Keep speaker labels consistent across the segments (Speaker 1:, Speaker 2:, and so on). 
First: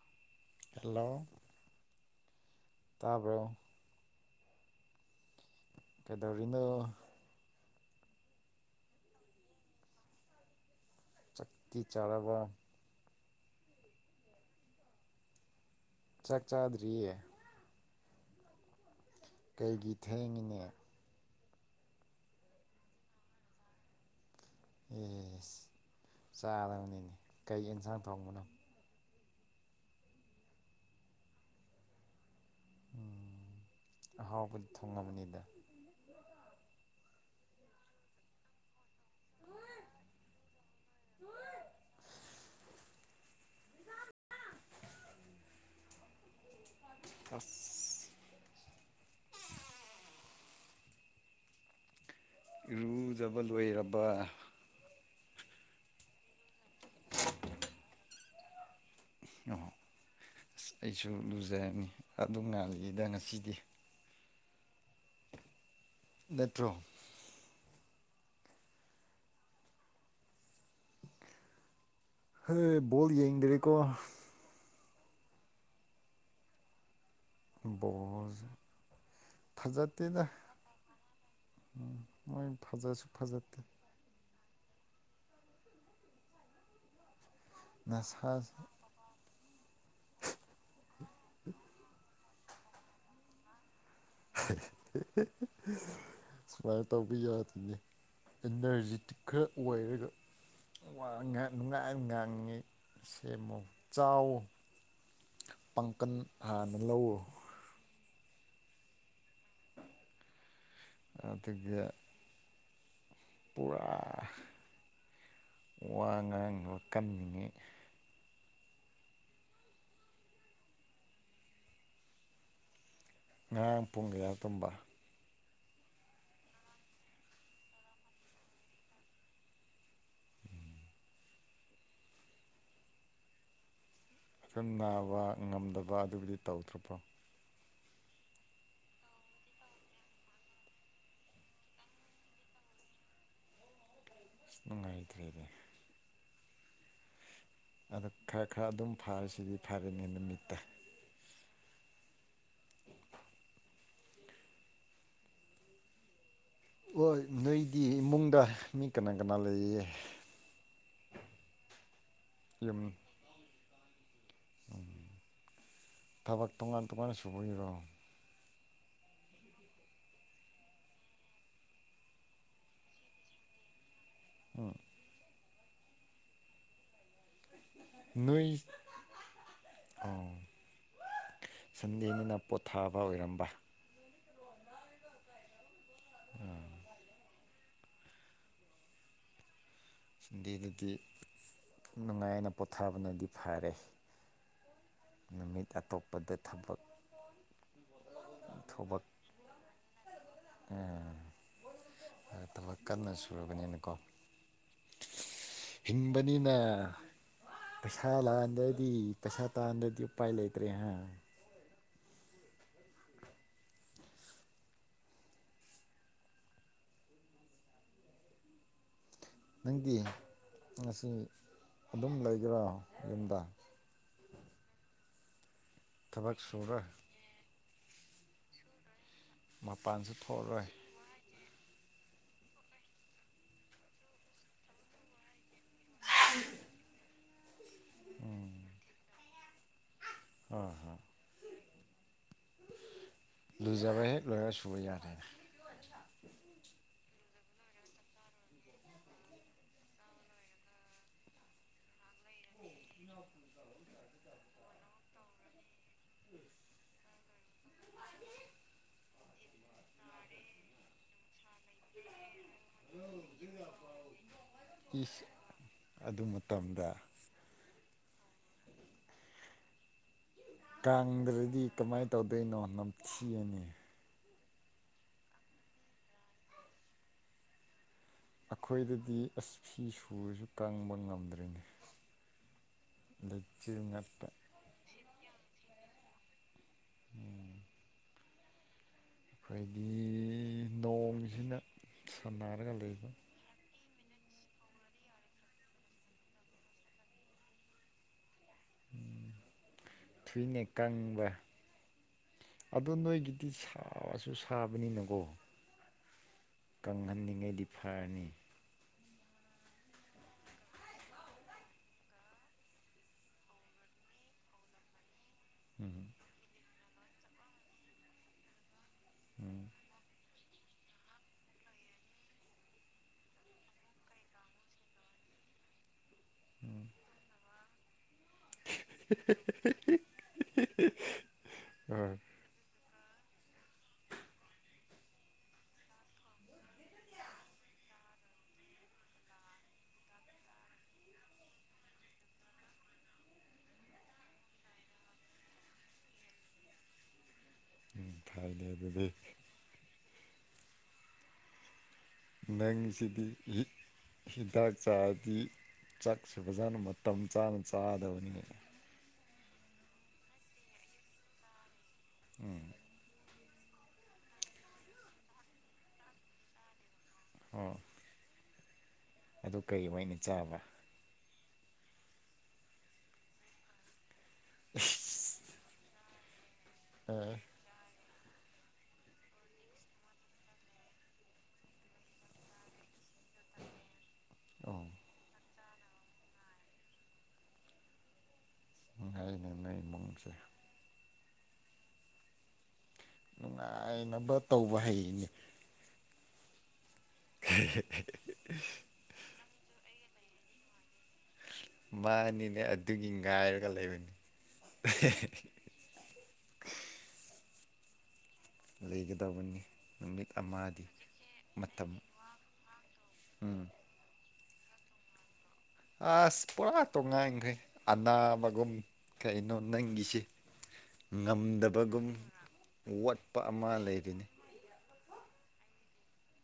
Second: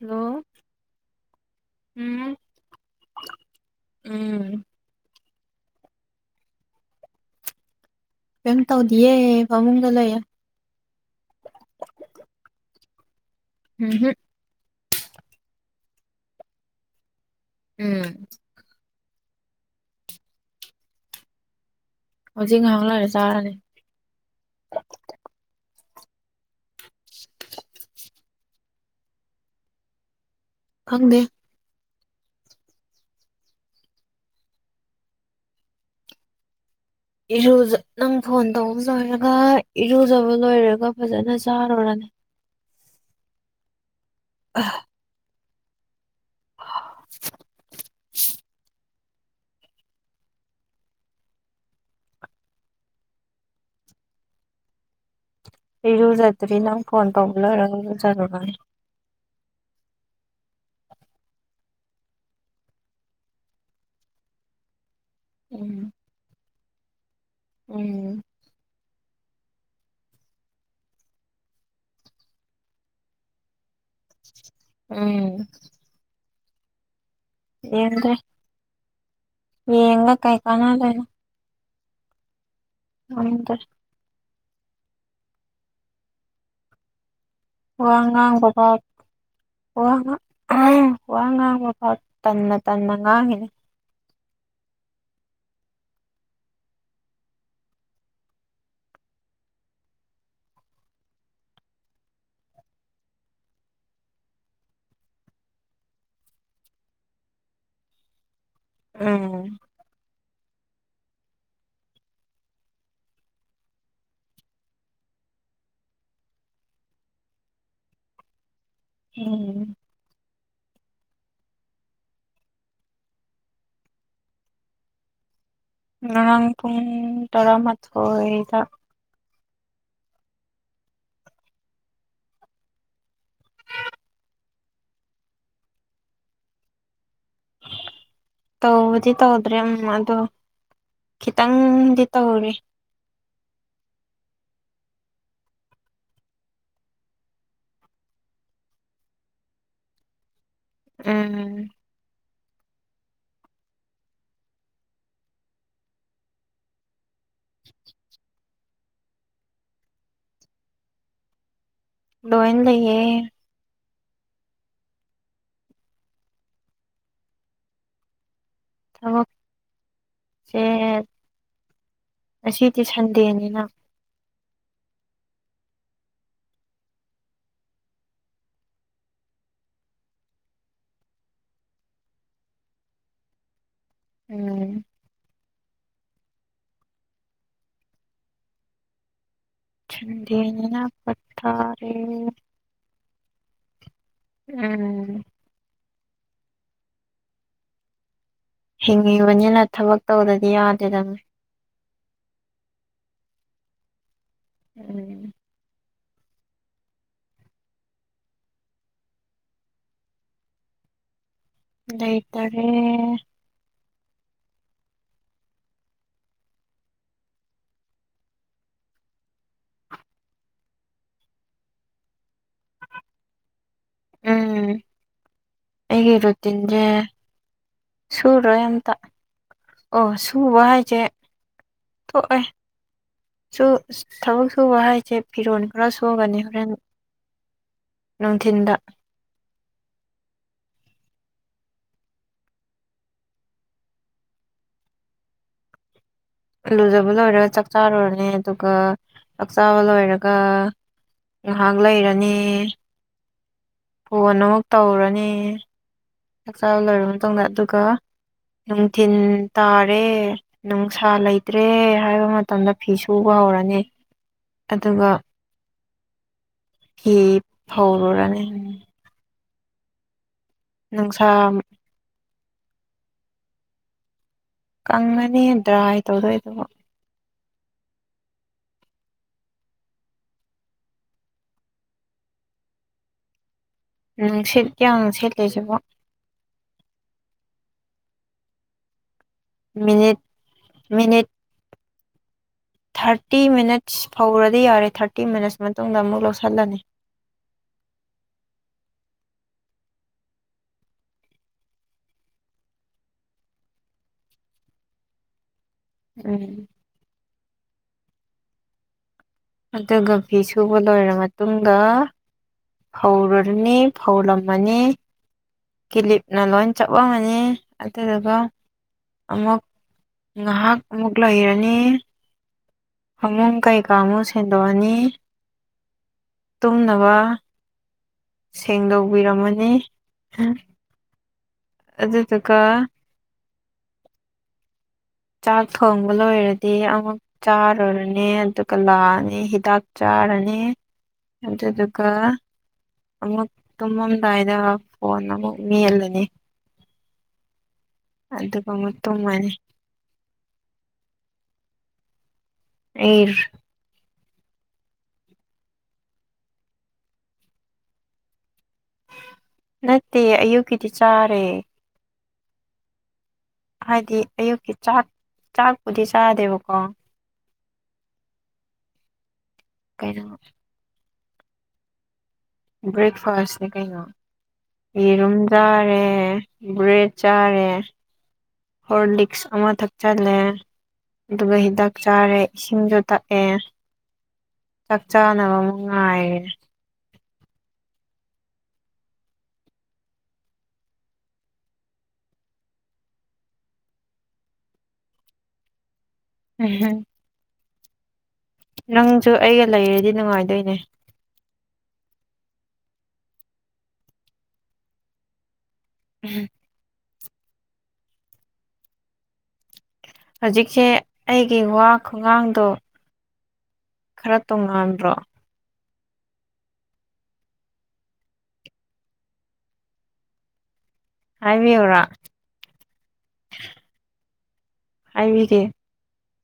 Speaker 1: Hello
Speaker 2: hello
Speaker 1: ꯎꯝ
Speaker 2: ꯇꯥꯕꯔꯣ
Speaker 1: ꯎꯝ
Speaker 2: ꯀꯩꯗꯧꯔꯤꯅꯣ
Speaker 1: ꯀꯩꯝ ꯇꯧꯗꯤꯌꯦ ꯐꯥꯃꯨꯡꯗ ꯂꯩꯌꯦ
Speaker 2: ꯆꯥꯛꯇꯤ ꯆꯥꯔꯕ
Speaker 1: ꯎꯝꯍꯨꯝ
Speaker 2: ꯆꯥꯛ ꯆꯥꯗ꯭ꯔꯤꯌꯦ
Speaker 1: ꯎꯝ
Speaker 2: ꯀꯩꯒꯤ ꯊꯦꯡꯉꯤꯅꯦ
Speaker 1: ꯍꯧꯖꯤꯛ ꯉꯥꯍꯥꯛ ꯂꯩꯔ ꯆꯥꯔꯅꯤ
Speaker 2: ꯑꯦꯁ ꯆꯥꯗꯕꯅꯤꯅꯦ ꯀꯩ ꯑꯦꯟꯁꯥꯡ ꯊꯣꯡꯕꯅꯣ
Speaker 1: ꯈꯪꯗꯦ
Speaker 2: ꯑꯍꯥꯎꯕꯗꯤ ꯊꯣꯡꯉꯝꯅꯤꯗ
Speaker 1: ꯏꯔꯨꯖꯥ ꯅꯪ ꯐꯣꯟ ꯇꯧꯕ ꯂꯣꯏꯔꯒ ꯏꯔꯨꯖꯕ ꯂꯣꯏꯔꯒ ꯐꯖꯅ ꯆꯥꯔꯨꯔꯅꯤ ꯑꯥ
Speaker 2: ꯑꯁ
Speaker 1: [inaudible]
Speaker 2: ꯏꯔꯨꯖꯕ ꯂꯣꯏꯔꯕ
Speaker 1: ꯏꯔꯨꯖꯗ꯭ꯔꯤ ꯅꯪ ꯐꯣꯟ ꯇꯧꯕ ꯂꯣꯏꯔ ꯔꯨꯖꯔꯨꯔꯥ
Speaker 2: ꯑꯍ ꯑꯁ ꯑꯩꯁꯨ ꯂꯨꯖꯔꯅꯤ ꯑꯗꯨ ꯉꯥꯜꯂꯤꯗ ꯉꯁꯤꯗꯤ
Speaker 1: [inaudible]
Speaker 2: ꯅꯠꯇ꯭ꯔꯣ
Speaker 1: ꯎꯝ
Speaker 2: ꯍꯦ ꯕꯣꯜ ꯌꯦꯡꯗ꯭ꯔꯦꯀꯣ
Speaker 1: ꯎꯝ
Speaker 2: ꯕꯣꯖ
Speaker 1: ꯌꯦꯡꯉꯥ ꯀꯩ ꯀꯥꯅꯥꯗꯣꯏꯟ
Speaker 2: ꯃꯣꯏ ꯐꯖꯁꯨ
Speaker 1: ꯉꯝꯗ꯭ꯔꯦ
Speaker 2: ꯐꯖꯗꯦ
Speaker 1: ꯋꯥ
Speaker 2: ꯅꯁꯥ
Speaker 1: ꯉꯥꯡꯕ ꯐꯥꯎ ꯋꯥ ꯉꯥ ꯋꯥ ꯉꯥꯡꯕ ꯐꯥꯎ ꯇꯟꯅꯥ ꯇꯟꯅꯥ ꯉꯡꯉꯤꯅꯦ
Speaker 2: ꯁꯨꯃꯥꯏ ꯇꯧꯕꯤ ꯌꯥꯗꯤꯅꯦ ꯑꯦꯅꯔꯖꯤꯠ ꯈꯔ ꯑꯣꯏꯔꯒ [unintelligible] ꯉꯥꯡꯉꯤ ꯁꯦꯝꯃꯨꯛ ꯆꯥꯎ ꯄꯥꯡꯀꯟ ꯍꯥꯟꯅ ꯂꯧꯔꯣ
Speaker 1: ꯎꯝ
Speaker 2: ꯑꯗꯒꯤ ꯄꯨꯔꯥ ꯋꯥ ꯉꯥꯡ ꯀꯟꯅꯤꯡꯉꯩ
Speaker 1: ꯎꯝ
Speaker 2: ꯉꯔꯥꯡ ꯄꯨꯡ ꯀꯌꯥ ꯇꯨꯝꯕ
Speaker 1: ꯉꯔꯥꯡ ꯄꯨꯡ ꯇꯔꯥꯃꯊꯣꯏ ꯗ
Speaker 2: ꯎꯝ ꯈꯤꯝ ꯅꯥꯕ ꯉꯝꯗꯕ ꯑꯗꯨꯕꯨꯗꯤ ꯇꯧꯗ꯭ꯔꯕꯣ
Speaker 1: ꯇꯧꯕꯗꯤ ꯇꯧꯗ꯭ꯔꯦ ꯑꯃ ꯑꯗꯣ ꯈꯤꯇꯪꯗꯤ ꯇꯧꯔꯤ
Speaker 2: ꯑꯁ ꯅꯨꯡꯉꯥꯏꯇ꯭ꯔꯦꯅ‌ꯦ ꯑꯗ ꯈꯔ ꯈꯔ ꯑꯗꯨꯝ ꯐꯔꯤꯁꯤꯗꯤ ꯐꯔꯦꯅꯦ ꯅꯨꯃꯤꯠꯇ
Speaker 1: ꯎꯝ
Speaker 2: ꯍꯣꯏ ꯅꯣꯏꯗꯤ ꯏꯃꯨꯡꯗ ꯃꯤ ꯀꯅꯥ ꯀꯅꯥ ꯂꯩꯔꯤꯌꯦ [unintelligible]
Speaker 1: ꯂꯣꯏꯅ ꯂꯩꯌꯦ
Speaker 2: ꯎꯝ ꯊꯕꯛ ꯇꯣꯉꯥꯟ ꯇꯣꯉꯥꯟꯅ ꯁꯨꯕꯒꯤꯔꯣ
Speaker 1: ꯊꯕꯛ ꯁꯦ ꯉꯁꯤꯗꯤ ꯁꯟꯗꯦꯅꯤꯅ
Speaker 2: ꯎꯝ ꯅꯣꯏ ꯑꯣ ꯁꯟꯗꯦꯅꯤꯅ ꯄꯣꯊꯥꯕ ꯑꯣꯏꯔꯝꯕ
Speaker 1: ꯎꯝ
Speaker 2: ꯎꯝ
Speaker 1: ꯁꯟꯗ‌ꯦꯅꯤꯅ
Speaker 2: ꯁꯟꯗꯦꯗꯗꯤ
Speaker 1: ꯄꯠꯊꯔꯦ
Speaker 2: ꯅꯨꯡꯉꯥꯏꯅ ꯄꯣꯊꯥꯕꯅꯗꯤ ꯐꯥꯔꯦ
Speaker 1: ꯎꯝ
Speaker 2: ꯅꯨꯃꯤꯠ ꯑꯇꯣꯞꯄꯗ ꯊꯕꯛ [unintelligible]
Speaker 1: ꯍꯤꯡꯉꯤꯕꯅꯤꯅ ꯊꯕꯛ ꯇꯧꯗꯗꯤ ꯌꯥꯗꯦꯗꯅꯤ
Speaker 2: ꯊꯕꯛ ꯀꯟꯅ ꯁꯨꯔꯕꯅꯤꯅꯀꯣ
Speaker 1: ꯎꯝ
Speaker 2: ꯍꯤꯡꯕꯅꯤꯅ ꯄꯩꯁꯥ ꯂꯥꯛꯑꯗ꯭ꯔꯗꯤ ꯄꯩꯁꯥ ꯇꯥꯗ꯭ꯔꯗꯤ ꯎꯄꯥꯏ ꯂꯩꯇ꯭ꯔꯦ ꯍꯥꯏ
Speaker 1: ꯂꯩꯇꯥꯔꯦ
Speaker 2: ꯅꯪꯗꯤ ꯉꯁꯤ ꯑꯗꯨꯝ ꯂꯩꯈꯔꯥ ꯌꯨꯝꯗ
Speaker 1: ꯎꯝ ꯑꯩꯒꯤ
Speaker 2: ꯊꯕꯛ ꯁꯨꯔꯣꯏ
Speaker 1: ꯔꯨꯇꯤꯟꯖ‌ꯦ ꯁꯨꯔꯣꯏ ꯑꯝꯇ
Speaker 2: ꯃꯄꯥꯟꯁꯨ
Speaker 1: ꯑꯣ ꯁꯨꯕ
Speaker 2: ꯊꯣꯛꯑꯔꯣꯏ
Speaker 1: ꯍꯥꯏꯁꯦ ꯇꯣꯛꯑꯦ ꯁꯨ ꯊꯕꯛ ꯁꯨꯕ ꯍꯥꯏꯖꯦ ꯐꯤꯔꯣꯜ ꯈꯔ ꯁꯨꯒꯅꯤ ꯍꯣꯔꯦꯟ ꯅꯨꯡꯊꯤꯟꯗ
Speaker 2: ꯍꯣꯏ ꯍꯣꯏ ꯂꯨꯖꯕ ꯍꯦꯛ ꯂꯣꯏ ꯁꯨꯕ ꯌꯥꯗꯦ
Speaker 1: ꯂꯨꯖꯕ ꯂꯣꯏꯔꯒ ꯆꯥꯛ ꯆꯥꯔꯨꯔꯅꯤ ꯑꯗꯨꯒ ꯆꯥꯛꯆꯥꯥꯕ ꯂꯣꯏꯔꯒ ꯉꯥꯍꯥꯛ ꯂꯩꯔꯅꯤ ꯐꯣꯟ ꯑꯃꯨꯛ ꯇꯧꯔꯅꯤ ꯆꯥꯛꯆꯥꯔ ꯂꯣꯏꯔꯕ ꯃꯇꯨꯡꯗ ꯑꯗꯨꯒ ꯅꯨꯡꯊꯤꯟ ꯇꯥꯔꯦ ꯅꯨꯡꯁꯥ ꯂꯩꯇ꯭ꯔꯦ ꯍꯥꯏꯕ ꯃꯇꯝꯗ ꯐꯤ ꯁꯨꯕ ꯍꯧꯔꯅꯤ ꯑꯗꯨꯒ
Speaker 2: ꯏꯁ ꯑꯗꯨ ꯃꯇꯝꯗ
Speaker 1: ꯐꯤ ꯐꯧꯔꯨꯔꯅꯤ ꯅꯨꯡꯁꯥ
Speaker 2: ꯀꯥꯡꯗ꯭ꯔꯗꯤ ꯀꯃꯥꯏꯅ ꯇꯧꯗꯣꯏꯅꯣ ꯅꯝꯊꯤꯑꯅꯤ
Speaker 1: ꯀꯪꯉꯅꯤ ꯗ꯭ꯔꯥꯏ ꯇꯧꯗꯣꯏꯕꯨ
Speaker 2: ꯑꯩꯈꯣꯏꯗꯗꯤ ꯑꯁ ꯐꯤ ꯁꯨꯔꯁꯨ ꯀꯪꯕ ꯉꯝꯗ꯭ꯔꯦꯅꯤ ꯂꯩꯆꯤꯜ ꯉꯥꯠ
Speaker 1: ꯅꯨꯡꯁꯤꯠ ꯀꯌꯥꯝ ꯁꯤꯠꯂꯤꯁꯤꯕꯣ
Speaker 2: ꯎꯝ ꯑꯩꯈꯣꯏꯗꯤ
Speaker 1: ꯃꯤꯅꯤꯠ ꯃꯤꯅꯤꯠ
Speaker 2: ꯅꯣꯡꯖꯤꯅ ꯁꯥꯟꯅꯔꯒꯥ ꯂꯩꯕ
Speaker 1: ꯇꯤ ꯃꯤꯅꯠꯁ ꯐꯧꯔꯗꯤ ꯌꯥꯔꯦ ꯊꯥꯔꯇꯤ ꯃꯤꯅꯠꯁ ꯃꯇꯨꯡꯗ ꯑꯃꯨꯛ ꯂꯧꯁꯜꯂꯅꯤ
Speaker 2: ꯊꯨꯏꯅꯦ ꯀꯪꯕ ꯑꯗꯣ ꯅꯣꯏꯒꯤꯗꯤ ꯁꯥꯁꯨ ꯁꯥꯕꯅꯤꯅ ꯀꯣ
Speaker 1: ꯎꯝ
Speaker 2: ꯀꯪꯍꯟꯅꯤꯡꯉꯩꯗꯤ ꯐꯔꯅꯤ
Speaker 1: ꯑꯗꯨꯒ ꯐꯤ ꯁꯨꯕ ꯂꯣꯏꯔ ꯃꯇꯨꯡꯗ ꯐꯧꯔꯨꯔꯅꯤ ꯐꯧꯂꯝꯃꯅꯤ
Speaker 2: ꯎꯝ
Speaker 1: ꯀꯤꯂꯤꯞꯅ ꯂꯣꯏ ꯆꯠꯂꯝꯃꯅꯤ ꯑꯗꯨꯗꯨꯒ ꯑꯃꯨꯛ ꯉꯥꯍꯥꯛ ꯑꯃꯨꯛ ꯂꯩꯔꯅꯤ ꯐꯃꯨꯡ ꯀꯩꯀꯥꯃꯨꯛ ꯁꯦꯡꯗꯣꯛꯑꯅꯤ ꯇꯨꯝꯅꯕ ꯁꯦꯡꯗꯣꯛꯄꯤꯔꯝꯃꯅꯤ
Speaker 2: [unintelligible] ꯍꯣꯏ
Speaker 1: ꯑꯗꯨꯗꯨꯒ ꯆꯥꯛ ꯊꯣꯡꯕ ꯂꯣꯏꯔꯗꯤ ꯑꯃꯨꯛ ꯆꯥꯔꯨꯔꯅꯤ ꯑꯗꯨ ꯒꯂꯥꯛꯑꯅꯤ ꯍꯤꯗꯥꯛ ꯆꯥꯔꯅꯤ ꯑꯗꯨꯗꯨꯒ ꯑꯃꯨꯛ ꯇꯨꯝꯃꯝꯗꯥꯏꯗ ꯐꯣꯟ ꯑꯃꯨꯛ ꯃꯦꯜꯂꯅꯤ
Speaker 2: ꯎꯝ ꯐꯥꯏꯅꯦ
Speaker 1: ꯑꯗꯨꯒ ꯑꯃꯨꯛ
Speaker 2: ꯑꯗꯨꯗꯤ
Speaker 1: ꯇꯨꯝꯃꯅꯤ ꯑꯩ
Speaker 2: ꯅꯪꯁꯤꯗꯤ ꯏ ꯍꯤꯗꯥꯛ ꯆꯥꯔꯗꯤ ꯆꯥꯛꯁꯨ ꯐꯖꯅ ꯃꯇꯝ ꯆꯥꯅ ꯆꯥꯗꯧꯕꯅꯤꯅꯦ
Speaker 1: ꯅꯠꯇꯦ ꯑꯌꯨꯛꯀꯤꯗꯤ ꯆꯥꯔꯦ
Speaker 2: ꯎꯝ
Speaker 1: ꯍꯥꯏꯗꯤ ꯑꯌꯨꯛꯀꯤ ꯆꯥꯛ ꯆꯥꯛꯄꯨꯗꯤ ꯆꯥꯗꯦꯕꯀꯣ
Speaker 2: ꯑꯥ ꯑꯗꯨ ꯀꯩꯑꯣꯏꯅ
Speaker 1: ꯀꯩꯅꯣ
Speaker 2: ꯆꯥꯕ
Speaker 1: ꯕ꯭ꯔꯦꯛꯐꯥꯁꯅꯤ ꯀꯩꯅꯣ ꯌꯦꯔꯨꯝ ꯖꯥꯔꯦ ꯕ꯭ꯔꯦꯗ
Speaker 2: ꯑꯦ
Speaker 1: ꯆꯥꯔꯦ ꯍꯣꯔꯂꯤꯛꯁ ꯑꯃ ꯊꯛꯆꯜꯂꯦ ꯑꯗꯨꯒ ꯍꯤꯗꯥꯛ ꯆꯥꯔꯦ ꯏꯁꯤꯡꯖꯨ ꯊꯛ ꯑꯦ
Speaker 2: ꯑꯣ
Speaker 1: ꯆꯥꯛ ꯆꯥꯅꯕ ꯑꯃꯨꯛ ꯉꯥꯏꯔꯦ
Speaker 2: ꯅꯨꯡꯉꯥꯏꯅꯦ ꯅꯣꯏ ꯏꯃꯨꯡꯁꯦ ꯅꯨꯡꯉꯥꯏꯅꯕ ꯇꯧꯕ ꯍꯩꯅꯦ
Speaker 1: [unintelligible]
Speaker 2: [unintelligible]
Speaker 1: ꯅꯪꯁꯨ ꯑꯩꯒ ꯂꯩꯔꯗꯤ ꯅꯨꯡꯉꯥꯏꯗꯣꯏꯅꯦ
Speaker 2: ꯃꯥꯟꯅꯤꯅꯦ ꯑꯗꯨꯒꯤ ꯉꯥꯏꯔꯒ ꯂꯩꯕꯅꯤ
Speaker 1: [unintelligible]
Speaker 2: ꯂꯩꯒꯗꯧꯕꯅꯤ
Speaker 1: ꯍꯧꯖꯤꯛꯁꯦ ꯑꯩꯒꯤ ꯋꯥ ꯈꯨꯉꯥꯡꯗꯣ
Speaker 2: ꯎꯝ
Speaker 1: ꯈꯔ ꯇꯣꯡꯉꯥꯟꯕ꯭ꯔꯣ
Speaker 2: ꯑꯁ ꯄꯨꯔꯥ ꯇꯣꯉꯥꯟꯈ꯭ꯔꯦ ꯑꯅꯥꯕꯒꯨꯝ ꯀꯩꯅꯣ ꯅꯪꯒꯤꯁꯤ
Speaker 1: ꯍꯥꯏꯕꯤꯌꯨꯔꯥ
Speaker 2: ꯉꯝꯗꯕꯒꯨꯝ ꯋꯥꯠꯄ ꯑꯃ ꯂꯩꯔꯤꯅꯦ
Speaker 1: ꯍꯥꯏꯕꯤꯒꯦ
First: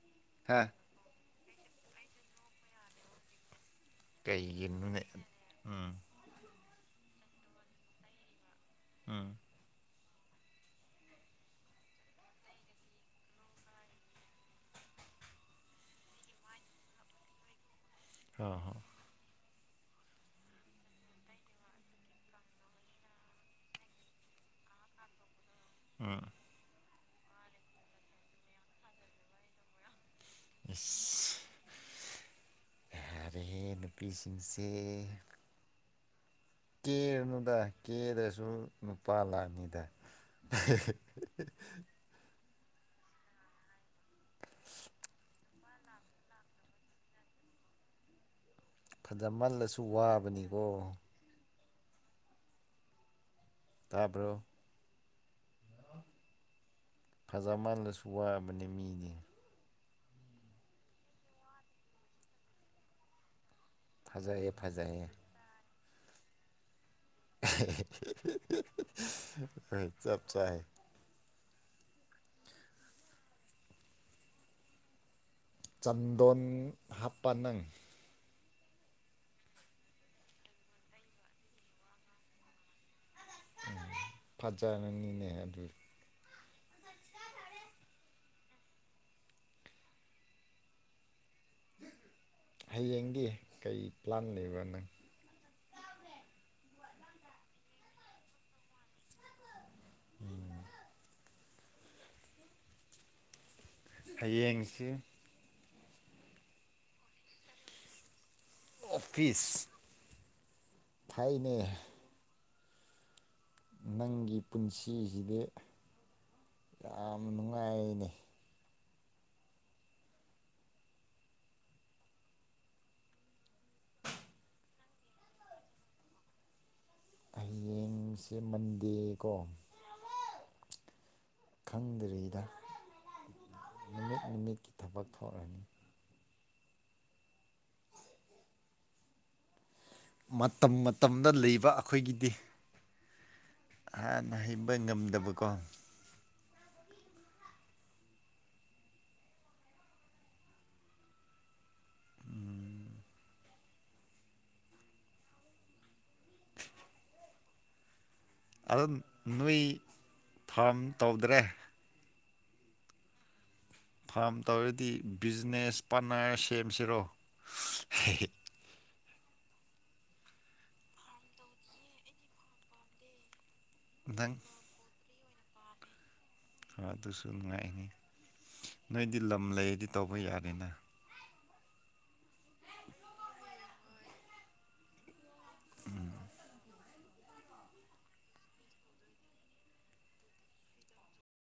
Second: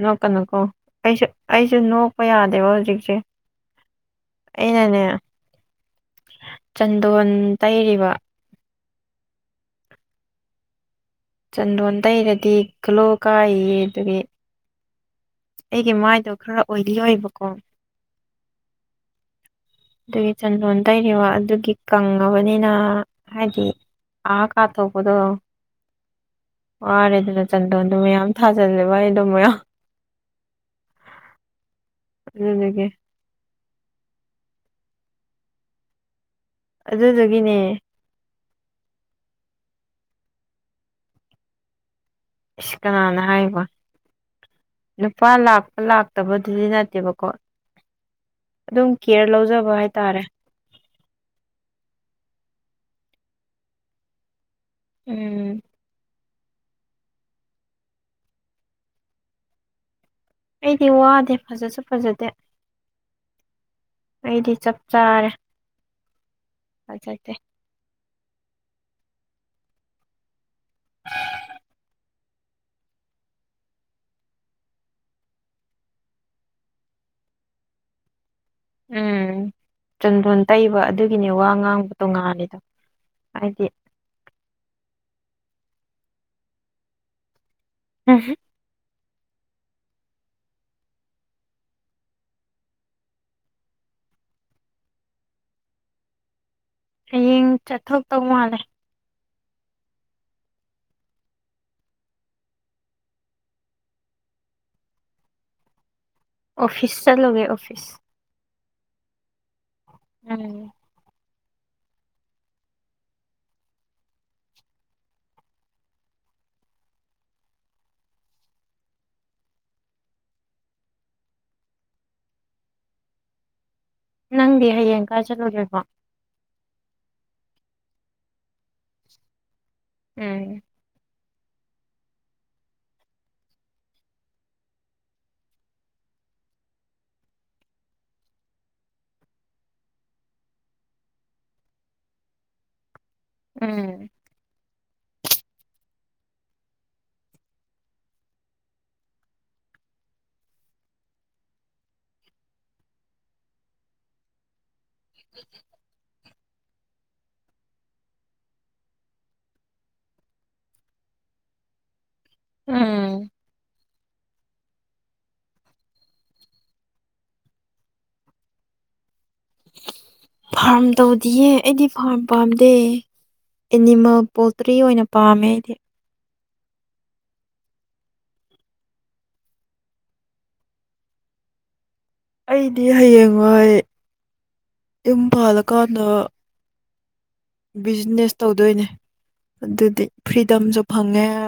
Speaker 1: ꯅꯣꯛꯀꯅꯨꯀꯣ
Speaker 2: ꯍꯥ
Speaker 1: ꯑꯩꯁꯨ ꯑꯩꯁꯨ ꯅꯣꯛꯄ ꯌꯥꯗꯦꯕ ꯍꯧꯖꯤꯛꯁꯦ ꯑꯩꯅꯅꯦ
Speaker 2: ꯀꯩꯒꯤꯅꯣꯅꯦ ꯎꯝ
Speaker 1: ꯆꯟꯗꯣꯟ ꯇꯩꯔꯤꯕ
Speaker 2: ꯎꯝ
Speaker 1: ꯆꯟꯗꯣꯟ ꯇꯩꯔꯗꯤ ꯒ꯭ꯂꯣ ꯀꯥꯏꯌꯦ ꯑꯗꯨꯒꯤ ꯑꯩꯒꯤ ꯃꯥꯏꯗꯣ ꯈꯔ ꯑꯣꯏꯂꯤ ꯑꯣꯏꯌꯦꯕꯀꯣ
Speaker 2: ꯑꯥ ꯍꯣ
Speaker 1: ꯑꯗꯨꯒꯤ ꯆꯟꯗꯣꯟ ꯇꯩꯔꯤꯕ ꯑꯗꯨꯒꯤ ꯀꯪꯉꯕꯅꯤꯅ ꯍꯥꯏꯗꯤ ꯑꯥ ꯀꯥꯊꯣꯛꯄꯗꯣ
Speaker 2: ꯑꯝ
Speaker 1: ꯋꯥꯔꯦ ꯑꯗꯨꯅ ꯆꯟꯗꯣꯟꯗꯨ ꯃꯌꯥꯝ ꯊꯥꯖꯜꯂꯦꯕ ꯑꯩ ꯑꯗꯨ ꯃꯌꯥꯝ
Speaker 2: ꯍꯁ
Speaker 1: ꯑꯗꯨꯗꯨꯒꯤ
Speaker 2: ꯌꯥꯔꯦꯍꯦ ꯅꯨꯄꯤꯁꯤꯡꯁꯦ ꯀꯦꯔꯨꯅꯨꯗ
Speaker 1: ꯑꯗꯨꯗꯨꯒꯤꯅꯦ
Speaker 2: ꯀꯦꯗ꯭ꯔꯁꯨ ꯅꯨꯄꯥ ꯂꯥꯛꯅꯤꯗ
Speaker 1: ꯏꯁ ꯀꯅꯥꯅ ꯍꯥꯏꯔꯤꯕ ꯂꯨꯄꯥ ꯂꯥꯛꯄ ꯂꯥꯛꯇꯕꯗꯨꯗꯤ ꯅꯠꯇꯦꯕꯀꯣ ꯑꯗꯨꯝ ꯀꯦꯌꯔ ꯂꯧꯖꯕ ꯍꯥꯏꯇꯥꯔꯦ
Speaker 2: ꯑꯣ ꯇꯥꯕ꯭ꯔꯣ
Speaker 1: ꯎꯝ
Speaker 2: ꯐꯖ ꯃꯥꯜꯂꯁꯨ ꯋꯥꯕꯅꯦ ꯃꯤꯗꯤ
Speaker 1: ꯑꯩꯗꯤ ꯋꯥꯗꯦ ꯐꯖꯁꯨ ꯐꯖꯗꯦ ꯑꯩꯗꯤ
Speaker 2: ꯐꯖꯩꯌꯦ
Speaker 1: ꯆꯞ
Speaker 2: ꯐꯖꯩꯌꯦ
Speaker 1: ꯆꯥꯔꯦ ꯐꯖꯗꯦ
Speaker 2: ꯍꯣꯢ ꯆꯞ ꯆꯥꯔꯦ ꯆꯥꯟꯗꯣꯟ ꯍꯥꯞꯄ ꯅꯪ
Speaker 1: ꯎꯝ ꯆꯟꯗꯣꯟ ꯇꯩꯕ ꯑꯗꯨꯒꯤꯅꯦ ꯋꯥ ꯉꯥꯡꯕ ꯇꯣꯉꯥꯜꯂꯤꯗꯣ
Speaker 2: ꯐꯖꯔꯅꯤꯅꯦ ꯑꯗꯨꯗꯤ
Speaker 1: ꯎꯝ ꯍꯝ
Speaker 2: ꯍꯌꯦꯡꯒꯤ ꯀꯩ ꯄ꯭ꯂꯥꯟ ꯂꯩꯕ ꯅꯪ
Speaker 1: ꯍꯌꯦꯡ ꯆꯠꯊꯣꯛꯇꯧ ꯃꯥꯜꯂꯦ
Speaker 2: ꯎꯝ [inaudible] ꯍꯌꯦꯡꯁꯤ
Speaker 1: ꯑꯣꯐꯤꯁ ꯆꯠꯂꯨꯒꯦ ꯑꯣꯐꯤꯁ
Speaker 2: ꯑꯣꯐꯤꯁ
Speaker 1: ꯎꯝ
Speaker 2: ꯐꯩꯅꯦ ꯅꯪꯒꯤ ꯄꯨꯟꯁꯤꯁꯤꯗꯤ ꯌꯥꯝꯅ ꯅꯨꯡꯉꯥꯏꯅꯦ
Speaker 1: ꯅꯪꯗꯤ ꯍꯌꯦꯡ ꯀꯥꯏ ꯆꯠꯂꯨꯗꯣꯏꯕ
Speaker 2: ꯍꯌꯦꯡꯁꯦ ꯃꯟꯗꯦꯀꯣ
Speaker 1: ꯎꯝ
Speaker 2: ꯈꯪꯗ꯭ꯔꯤꯗ ꯅꯨꯃꯤꯠ ꯅꯨꯃꯤꯠꯀꯤ ꯊꯕꯛ ꯊꯣꯛꯂꯅꯤ ꯃꯇꯝ ꯃꯇꯝꯗ ꯂꯩꯕ ꯑꯩꯈꯣꯏꯒꯤꯗꯤ꯫
Speaker 1: ꯎꯝ
Speaker 2: ꯑꯥꯍꯩꯕ ꯉꯝꯗꯕꯀꯣ꯫ ꯎꯝ--꯫
Speaker 1: [inaudible] ꯫
Speaker 2: ꯑꯗꯨ ꯅꯣꯏ ꯐꯥꯔꯝ ꯇꯧꯗ꯭ꯔꯦ꯫
Speaker 1: ꯎꯝ--꯫
Speaker 2: ꯐꯥꯔꯝ ꯇꯧꯔꯗꯤ ꯕꯤꯖꯤꯅꯦꯁ ꯄꯥꯔꯠꯅꯔ ꯁꯦꯝꯁꯤꯔꯣ꯫
Speaker 1: ꯐꯥꯔꯝ ꯇꯧꯗꯤꯌꯦ ꯑꯩꯗꯤ ꯐꯥꯔꯝ ꯄꯥꯝꯗꯦ ꯑꯦꯅꯤꯃꯦꯜ
Speaker 2: ꯅꯪ
Speaker 1: ꯄꯣ--꯫ ꯐ꯭ꯔꯤ ꯑꯣꯏꯅ ꯄꯥꯝꯃꯦ ꯑꯩꯗꯤ꯫
Speaker 2: ꯑꯗꯨꯁꯨ ꯅꯨꯡꯉꯥꯏꯅꯤ ꯅꯣꯏꯗꯤ ꯂꯝ ꯂꯩꯔꯗꯤ ꯇꯧꯕ ꯌꯥꯔꯦꯅ꯫
Speaker 1: ꯑꯩꯗꯤ ꯍꯌꯦꯡꯋꯥꯏ ꯌꯨꯝ ꯄꯥꯜꯂꯀꯥꯟꯗ--꯫ ꯕꯤꯖꯤꯅꯦꯁ ꯇꯧꯗꯣꯏꯅꯦ ꯑꯗꯨꯗꯤ ꯐ꯭ꯔꯤꯗꯝꯁꯨ ꯐꯪꯉꯦ꯫